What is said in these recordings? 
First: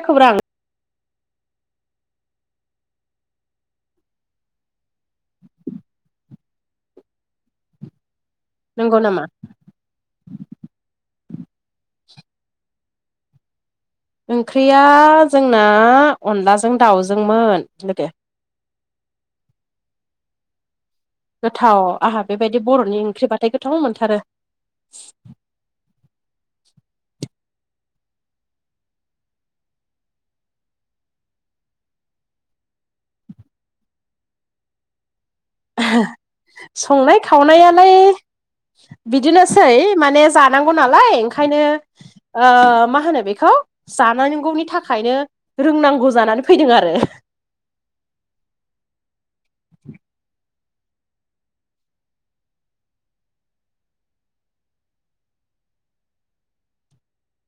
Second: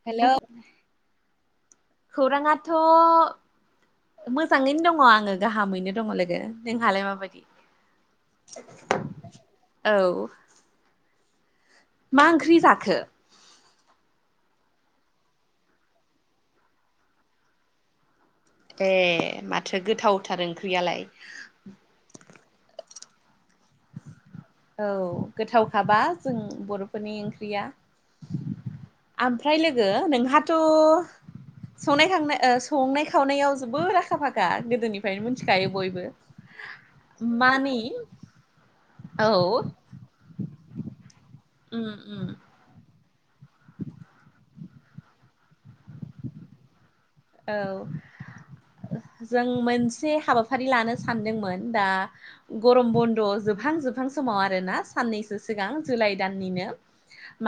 खौरां हेल' खौराङाथ' मोजाङैनो दङ आङो गाहामैनो दङ लोगो नोंहालाय माबायदि नंगौ नाम औ मा ओंख्रि जाखो ओंख्रिया जोंना अनलाजों दाउजोंमोन लोगो। ए माथो गोथावथार ओंख्रियालाय थाव आंहा बेबायदि बर'नि ओंख्रि औ गोथावखाबा जों बर'फोरनि ओंख्रिया ओमफ्राय लोगो नोंहाथ' संनाय खावनाय संनाय खावनायाव जोबोद आखा फाखा गोदोनि फ्राय मिथिखायो बयबो संनाय मानि खावनायालाय औ बिदिनोसै माने जानांगौ नालाय ओंखायनो उम उम ओ मा होनो बेखौ जानांगौनि थाखायनो रोंनांगौ जानानै फैदों आरो औ ओ जों मोनसे हाबाफारि लानो सानदोंमोन दा गरम बन्द जोबहां जोबहां समाव आरोना साननैसो सिगां जुलाइ दाननिनो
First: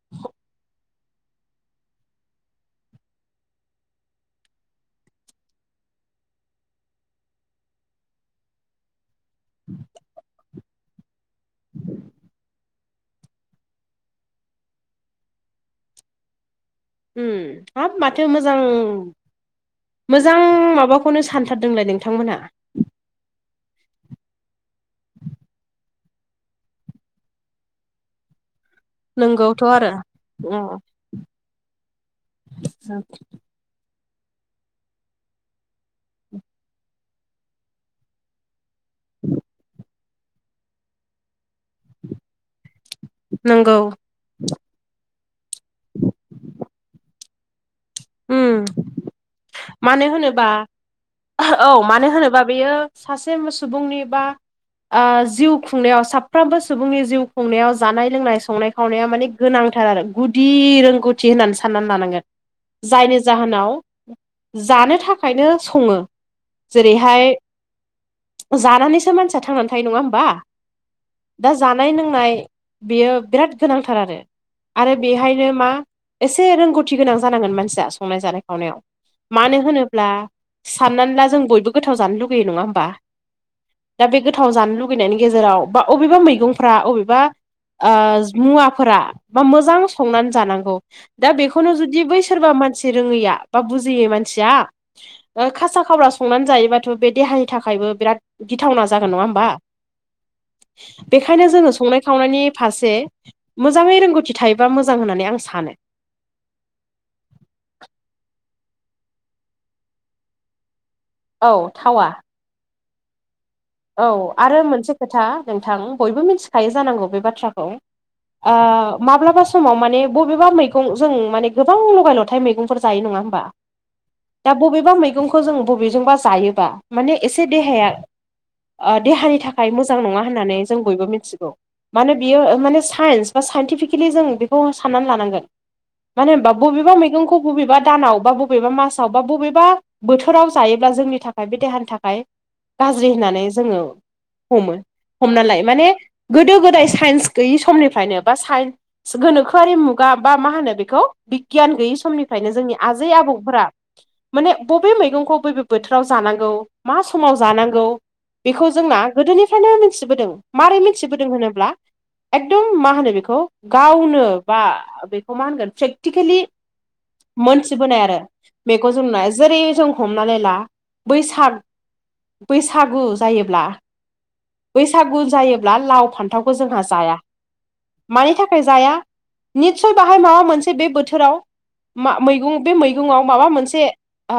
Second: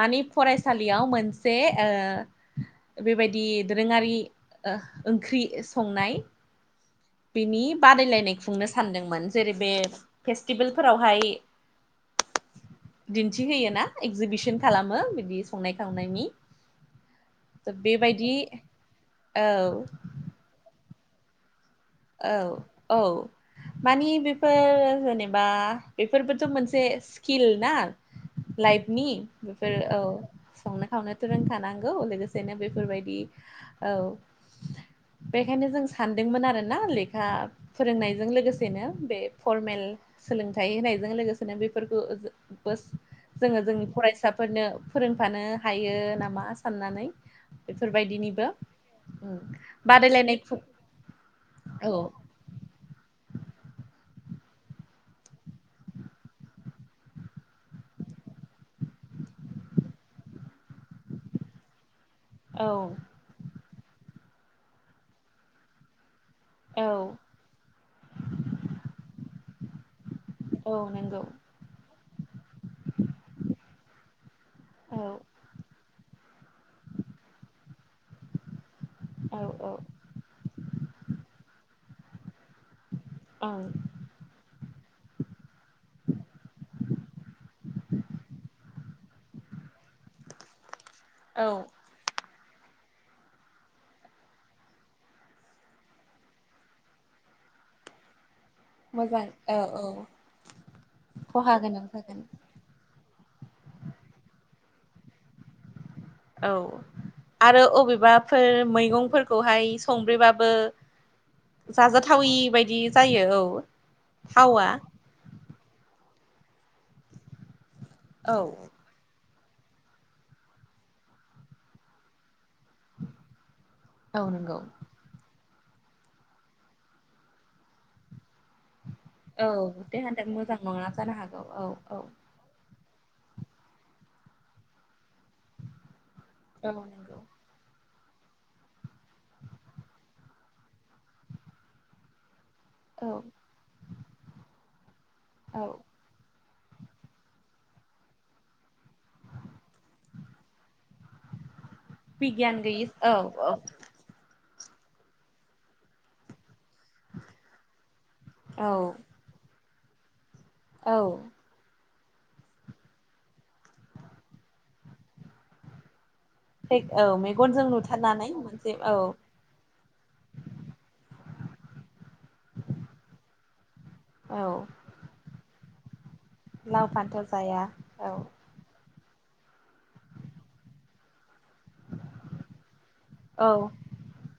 मानि फरायसालियाव ओ मोनसे बेबायदि दोरोङारि ओंख्रि संनाय बिनि बादायलायनाय खुंनो सानदोंमोन जेरै बे फेस्टिभेलफोरावहाय दिन्थिहोयोना एक्जिबिसन खालामो बिदि संनाय खावनायनि ओम हाब माथो बेबायदि मोजां औ मोजां माबाखौनो सानथारदोंलाय नों औ औ मानि बेफोर जेनेबा बेफोरबोथ' मोनसे स्किल ना। लाइभनि नंगौथ' बेफोरो आरो औ। अ संनो खावनो थ रोंखानांगौ लोगोसेनो बेफोरबायदि औ। बेखायनो जों सानदोंमोन आरो ना लेखा फोरोंनायजों लोगोसेनो बे फरमेल सोलोंथाइ होनायजों लोगोसेनो बेफोरखौ बोस जोङो नंगौ जोंनि फरायसाफोरनो फोरोंफानो हायो नामा साननानै बेफोरबायदिनिबो उम मानो बादायलायनाय होनोबा खु औ मानो होनोबा बेयो सासे सुबुंनि बा ओ जिउ खुंनायाव साफ्रोमबो सुबुंनि जिउ खुंनायाव जानाय लोंनाय संनाय खावनायाव माने गोनांथार आरो गुदि रोंगौथि होननानै साननानै लानांगोन औ जायनि जाहोनाव जानो थाखायनो सङो औ जेरैहाय जानानैसो मानसिया थांनानै थायो नङा होमबा औ नोंगौ दा जानाय लोंनाय बेयो बिराद गोनांथार आरो आरो औ बेहाय बियो मा एसे रोंगौथि गोनां जानांगोन मानसिया संनाय जानाय खावनायाव औ मानो औ होनोब्ला साननानै ला जों बयबो गोथाव जानो लुगैयो नङा होमबा ओं दा बे गोथाव जानो लुगैनायनि गेजेराव बा अबेबा मैगंफ्रा अबेबा ओ मुवाफोरा बा मोजां संनानै जानांगौ दा औ बेखौनो जुदि बै सोरबा मानसि रोङैया बा बु जियै मानसिया ओ खासा खावरा संनानै जायोबाथ' बे देहानि थाखायबो बिराद गिथावना जागोन नङा मोजां होमबा औ औ बेखायनो खहा जोङो गोनां संनाय जागोन खावनायनि फारसे मोजाङै रोंगौथि थायोबा मोजां होननानै आं सानो औ आरो अबेबाफोर मैगंफोरखौहाय संब्रेबाबो औ थावा जाजाथावि बायदि जायो औ औ आरो थावा मोनसे खोथा नोंथां बयबो मिथिखायो जानांगौ बे बाथ्राखौ औ ओ माब्लाबा समाव माने बबेबा मैगं जों माने गोबां लगाय लथाइ मैगं फोर जायो नङा होमबा औ दा नंगौ बबेबा मै खौ जों बबेजोंबा जायोबा माने एसे देहाया ओ देहानि औ थाखाय मोजां देहानि नङा थाखाय होननानै मोजां जों नङा बयबो जानो हागौ मिथिगौ औ औ मानो बियो ओ माने साइन्स बा साइन्टिफिकेलि जों बेखौ साननानै लानांगोन मानो होमबा औ बबेबा नंगौ मैगंखौ बबेबा दानाव बा बबेबा मासाव बा बबेबा बोथोराव जायोब्ला जोंनि थाखाय बे देहानि थाखाय गाज्रि औ होननानै जोङो हमो हमना लायो औ माने गोदो गोदाय साइन्स गैयि समनिफ्रायनो बा साइन्स गोनोखोआरि मुगा बा मा होनो बेखौ बिगियान गैयि समनिफ्रायनो बिगियान जोंनि गैयि आजै औ औ आबौफोरा माने बबे मैगंखौ बबे बोथोराव जानांगौ मा समाव जानांगौ बेखौ औ जोंना गोदोनिफ्रायनो मिथिबोदों मारै औ मिथिबोदों होनोब्ला एकदम मा होनो बेखौ गावनो बा बेखौ मा होनगोन प्रेक्टिकेलि औ मेगनजों मोनथिबोनाय आरो नुथारनानै मोनसे औ मेगनजों नुनाय जेरै जों हमनानै ला बैसाग बैसागु जायोब्ला औ बैसागु जायोब्ला लाव फानथ फानथावखौ जोंहा लाव जाया फान्थाव औ मानि थाख खाय जाया निस्सय बाहाय माबा मोनसे बे बोथोराव मा मैगं बे मैगाव माबा औ मोनसे ओ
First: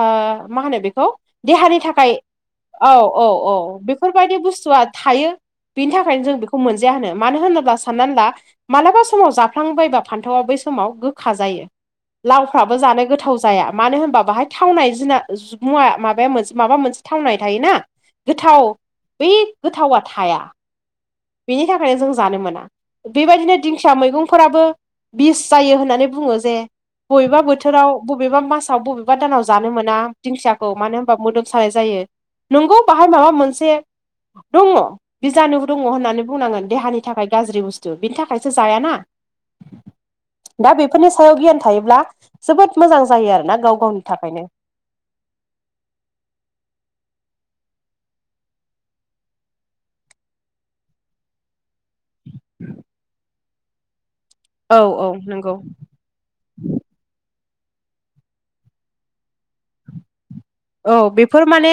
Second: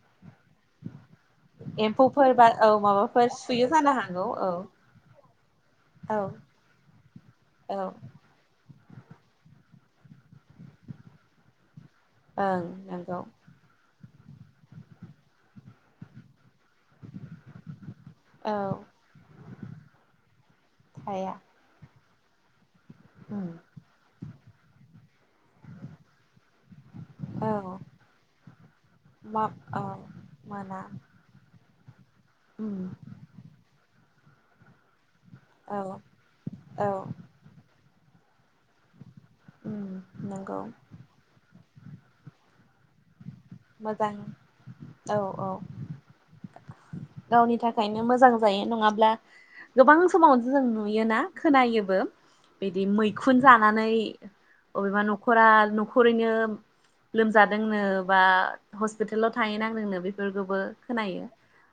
मा होनो बेखौ देहानि थाखाय एम्फौफोर औ माबा औ औ बेफोरबायदि बुस्थुआ थायो बिनि औ थाखायनो जों बिखौ मोनजाया होनो मानो होनोब्ला औ साननानै ला मालाबा समाव जाफ्लांबायबा फान्थावआ बै समाव गोखा जायो ओं लावफ्राबो जानो नंगौ गोथाव जाया मानो होनबा बाहाय थावनाय जिना मुवा माबाया मोनसे माबा मोनसे थावनाय थायोना औ गोथाव बै गोथावा थाया थाया बिनि थाखायनो जों जानो मोना उम बेबायदिनो दिंखिया मैगंफोराबो बिस जायो होननानै बुंङो जे बबेबा औ बोथोराव बबेबा मासाव बबेबा दानाव मा जानो औ मोना दिंखियाखौ मोना मानो होनोमबा मोदोम मोसानाय जायो उम नोंगौ बाहाय माबा मोनसे दङ' बिजानु दङ' औ होननानै बुंनांगोन औ देहानि थाखाय गाज्रि बुस्थु बिनि थाखायसो जायाना उम नंगौ दा बेफोरनि सायाव गियान थायोब्ला जोबोद मोजां जायो आरोना गाव गावनि मोजां थाखायनो औ औ गावनि थाखायनो मोजां जायो नंङाब्ला गोबां समाव जों नुयोना खोनायो बिदि मैखुन जानानै औ अबेबा औ न'खरा नंगौ नखरैनो लोमजादोंनो बा हस्पिटालाव थाहैनांदोंनो बेफोरखौबो औ खोनायो बेफोर माने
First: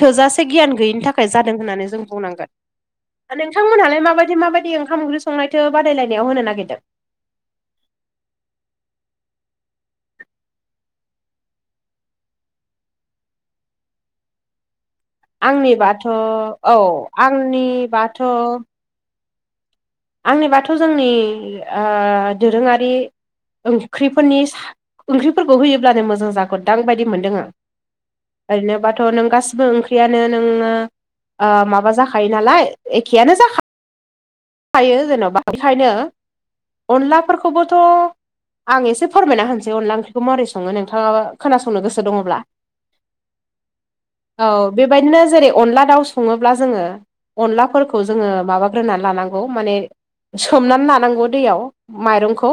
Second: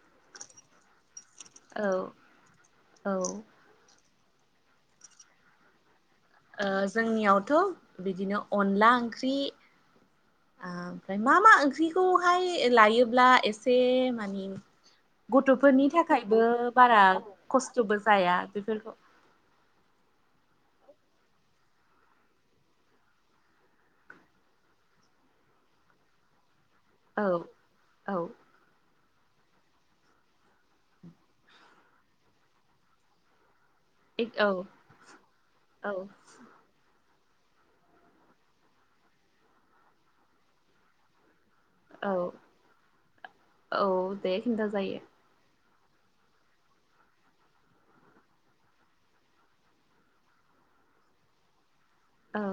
थोजासे गियान गैयिनि थाखाय जादों औ होननानै जों बुंनांगोन औ नोंथां मोनहालाय माबाय माबायदि ओंखाम ओंख्रि संनायथो बादायलायनाय होनो ओ नागिरदों जोंनियावथ' बिदिनो अनला ओंख्रि आ‌ ओमफ्राय मा मा ओंख्रिखौहाय लायोब्ला एसे मानि गथ'फोरनि आंनिबाथ' थाखायबो औ बारा खस्थ'बो आंनिबाथ' जाया बेफोरखौ आंनि बाथ' जोंनि ओ दोरोंङारि ओंख्रिफोरनि सा ओंख्रिफोरखौ होयोब्लानो मोजां जागोन बोदां बायदि मोनदों औ आं औ ओरैनोबाथ' नों गासिबो ओंख्रियानो नोंङो ओ माबा जाखायो नालाय एखेयानो जाखा औ थायो जेन'बा बेखायनो औ अनलाफोरखौबोथ' आं एसे फोरमायना होनसै अनला ओंख्रिखौ माबोरै अंसङो नोंथांङा खोनासंनो गोसो औ दङ'ब्ला दे औ खिन्था जायो बेबायदिनो जेरै अनला दाउ संङोब्ला जोंङो अनलाफोरखौ जोंङो माबा ग्रोनानै लानांगौ औ माने सोमनानै लानांगौ दैयाव औ माइरंखौ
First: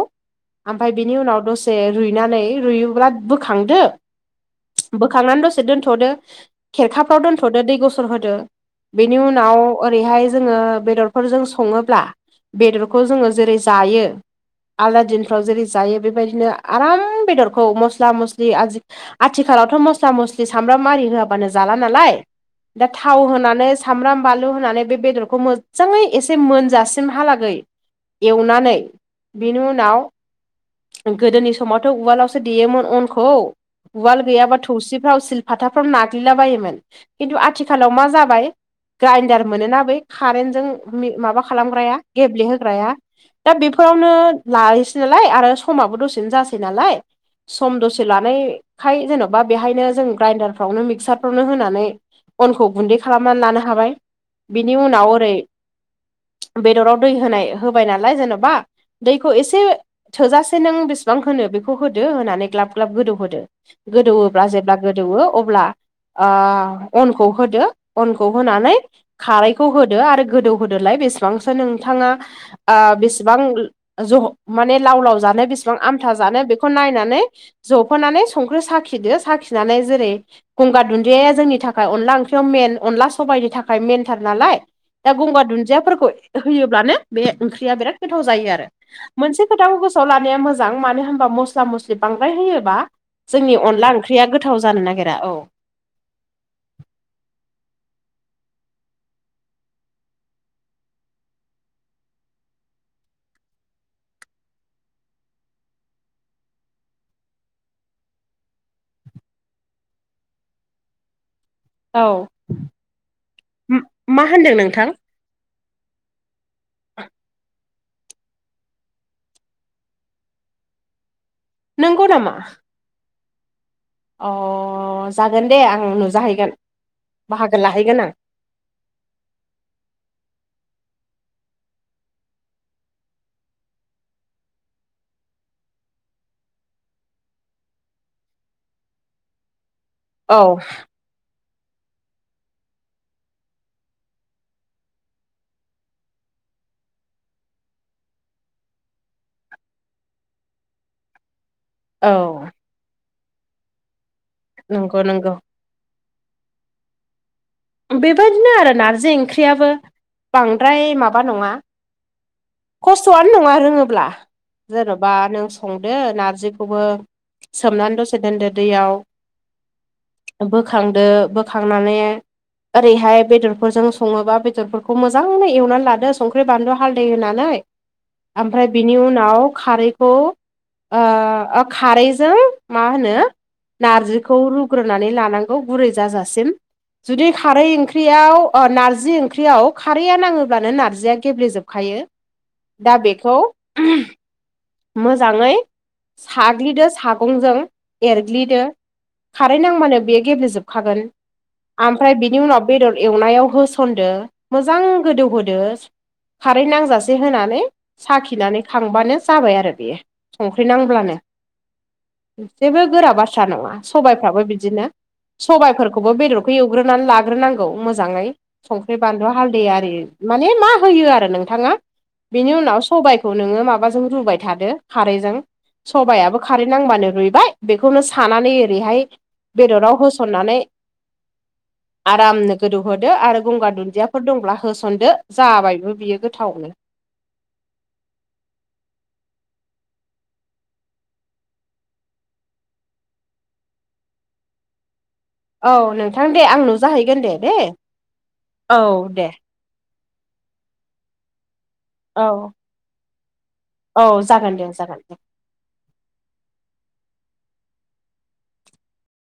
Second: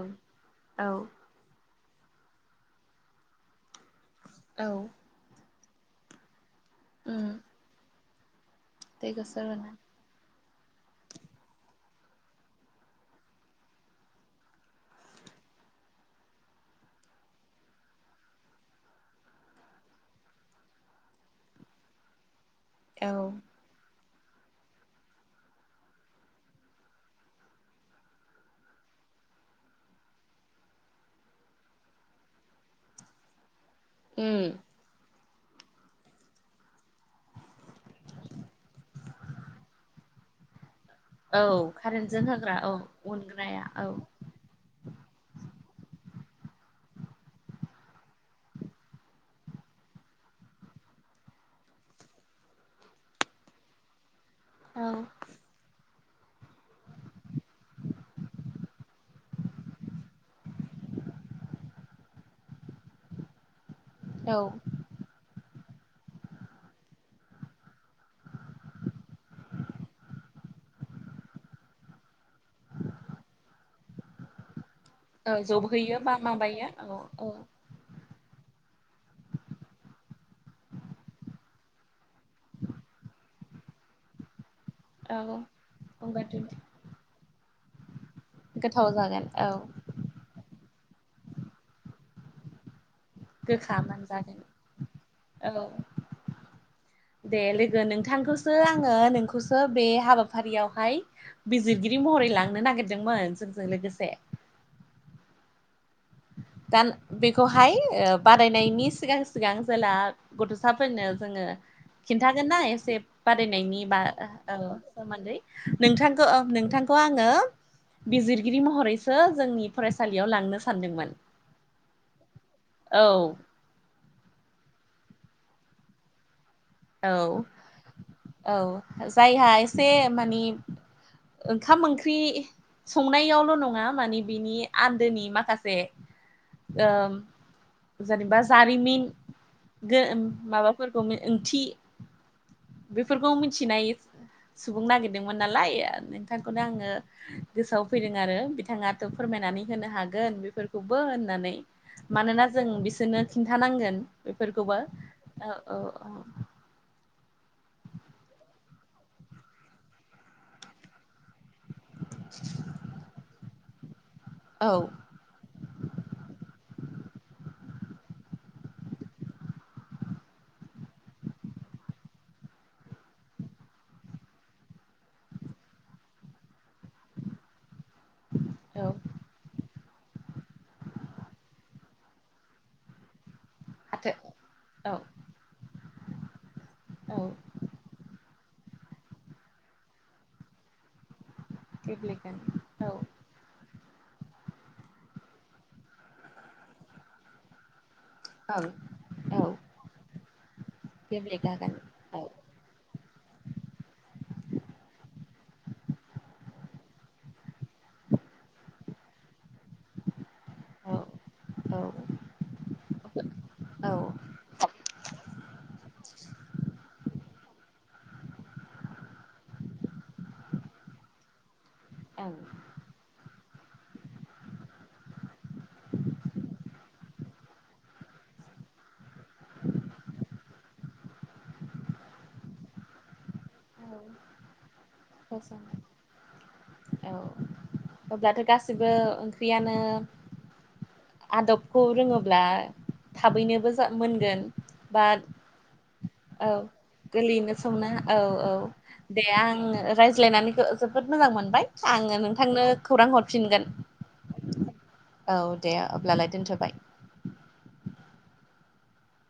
औ ओमफ्राय बिनि उनाव जे रुइनानै रुइयोब्ला बोखांदो औ बोखांनानै दसे दोनथदो खेरखाफ्राव दोनथ'दो दै गसर होदो दै बेनि गोसो उनाव होनाय ओरैहाय ओ जोंङो बेदरफोरजों संङोब्ला बेदरखौ जोंङो जेरै जायो आलादा दिनफ्राव जेरै जायो बेबायदिनो आराम बेदरखौ मस्ला मस्लि आजि आथिखालावथ' मस्ला मस्लि सामब्राम आरि होआबानो जाला नालाय दा थाव औ होनानै सामब्राम बानलु होनानै बे बेदरखौ मोजाङै एसे मोनजासिमहालागै एवनानै बेनि उनाव गोदोनि समावथ' उवालावसो देयोमोन अनखौ उवाल उम गैयाबाथ' थौसिफ्राव सिलपाथाफ्राव नाग्लिला बायोमोन खिन्थु आथिखालाव मा जाबाय ग्राइन्डार मोनोना बै कारेन्टजों मि औ माबा खालामग्राया कारेन्टजों होग्रा औ गेब्लेहोग्राया दा उनग्राया औ बेफोरावनो लाहैसै नालाय आरो समाबो दसेनो जासै नालाय सम दसे लानायखाय जेन'बा बेहायनो जों ग्राइडारफ्रावनो मिक्सारफ्रावनो होनानै अनखौ गुन्दै खालामनानै लानो हाबाय बिनि औ उनाव ओरै बेदराव दै होनाय होबाय नालाय जेन'बा दैखौ एसे थोजासे नों बेसेबां होनो बेखौ होदो होनानै ग्लाब ग्लाब गोदौ होदो औ गोदौवोब्ला जेब्ला गोदौवो अब्ला ओ अनखौ होदो अनखौ होनानै खारैखौ होदो आरो गोदौ होदोलाय बेसेबांसो नोंथांङा ओ बेसेबां ज माने लाव लाव औ जानो बिसिबां जबहोयो आमथा बा जानो बेखौ माबायो औ नायनानै औ जफानानै संख्रि साखिदो साखिनानै जेरै - गंगार दुन्दियया जोंनि थाखाय अनला ओंख्रियाव मेन अनला सबायाइनि थाखाय मेनथार नालाय दा औ गंगार दुन्दियाफोरखौ होनबा होयोब्लानो बे ओंख्रिया बिराद गोथाव जायो आरो गोथाव जागोन मोनसे औ गोसोआव लानाया मोजां मानो होनबा मस्ला मस्लि बांद्राय होयोबा जोंनि गोखा अनला ओंख्रिया मोनजागोन गोथाव जानो नागिरा औ दे लोगो नोंथांखौसो आङो नोंखौसो बे हाबाफारियावहाय बिजिरगिरि महरै लांनो नागिरदोंमोन जोंजों लोगोसे दा बेखौहाय ओ बादायनायनि सिगां सिगां जेला गथ'साफोरनो जोङो औ खिन्थागोन ना एसे बादायनायनि बा मा ओ होनदों औ नोंथां सोमोन्दै नोंथांखौ ओं नोंथांखौ आङो बिजिरगिरि महरैसो जोंनि फरायसालियाव लांनो सानदोंमोन। नंगौ नामा औ अ जागोन दे आं नुजाहैगोन। औ बाहागो लाहैगोन आं औ जायहा एसे मानि ओंखाम ओंख्रि संनायावल' नङा माने बिनि आन्दोनि माखासे ओ जेनेबा जारिमिन गो उम औ माबाफोरखौ ओंथि बेफोरखौ मिथिनाय सुबुं नागिरदोंमोन नालाय नोंथांखौनो आङो गोसोआव फैदों आरो बिथाङाथ' फोरमायनानै होनो हागोन बेफोरखौबो होननानै औ मानोना जों बिसोरनो खिन्थानांगोन बेफोरखौबो नंगौ नंगौ औ औ औ बेबायदिनो आरो नारजि ओंख्रियाबो बांद्राय माबा नङा खस्थ'आनो नङा रोङोब्ला औ जेन बा नों संदो नारजिखौबो सोमनानै दसे दोनदो दैयाव। बोखांदो बोखांनानै ओरैहाय बेदरफोरजों सङोबा बेदरफोरखौ मोजाङै एवनानै लादो संख्रि बानलु हालदै होनानै ओमफ्राय औ बिनि उनाव खारैखौ ओ ओ खारैजों मा होनो हाथो नारजिखौ औ रुग्रोनानै लानांगौ गुरै जाजासिम औ जुदि खारै ओंख्रियाव अ नारजि ओंख्रियाव खारैया नाङोब्लानो नारजिया गेब्लेेजोब खायो गेब्लेगोन औ दा बेखौ मोजाङै साग्लिदो सागंजों औ एरग्लिदो औ खारै नांबानो बेयो गेब्लेेजोबखागोन [unintelligible] आमफ्राय बिनि उनाव बेदर एवनायाव होसनदो मोजां गोदौहोदो खारै नांजासे होनानै साखिनानै खांबानो जाबाय आरो बेयो संख्रि औ नांब्लानो औ औ जेबो औ गोरा बाथ्रा नङा ओं सबाइफ्राबो औ बिदिनो सबायाइफोरखौबो बेदर खौ एवग्रोनानै लाग्रोनांगौ मोजाङै। संख्रि बानलु हालदै आरि माने मा होयो आरो नोंथाङा बेनि उनाव सबाइखौ नोङो माबाजों रुबाय थादो खारैजों सबायाबो खारै नांबानो रुइबाय बेखौनो सानानै ओरैहाय बेदराव होसननानै आरामनो गोदौहोदो आरो गंगार दुन्दियाफोर दंब्ला होसनदो जाबायबो बियो गोथावनो औ अब्लाथ' गासिबो ओंख्रियानो आदबखौ रोङोब्ला थाबैनोबो जा मोनगोन बाट औ नोंथां दे औ आंनाव जाहैगोन दे दे गोरलैयैनो समना औ औ दे आङो रायज्लायनानै जोबोद मोजां मोनबाय आङो औ नोंथांनो खौरां हरफिनगोन औ जागोन दे जागोन दे। औ दे अब्लालाय दोनथ'बाय।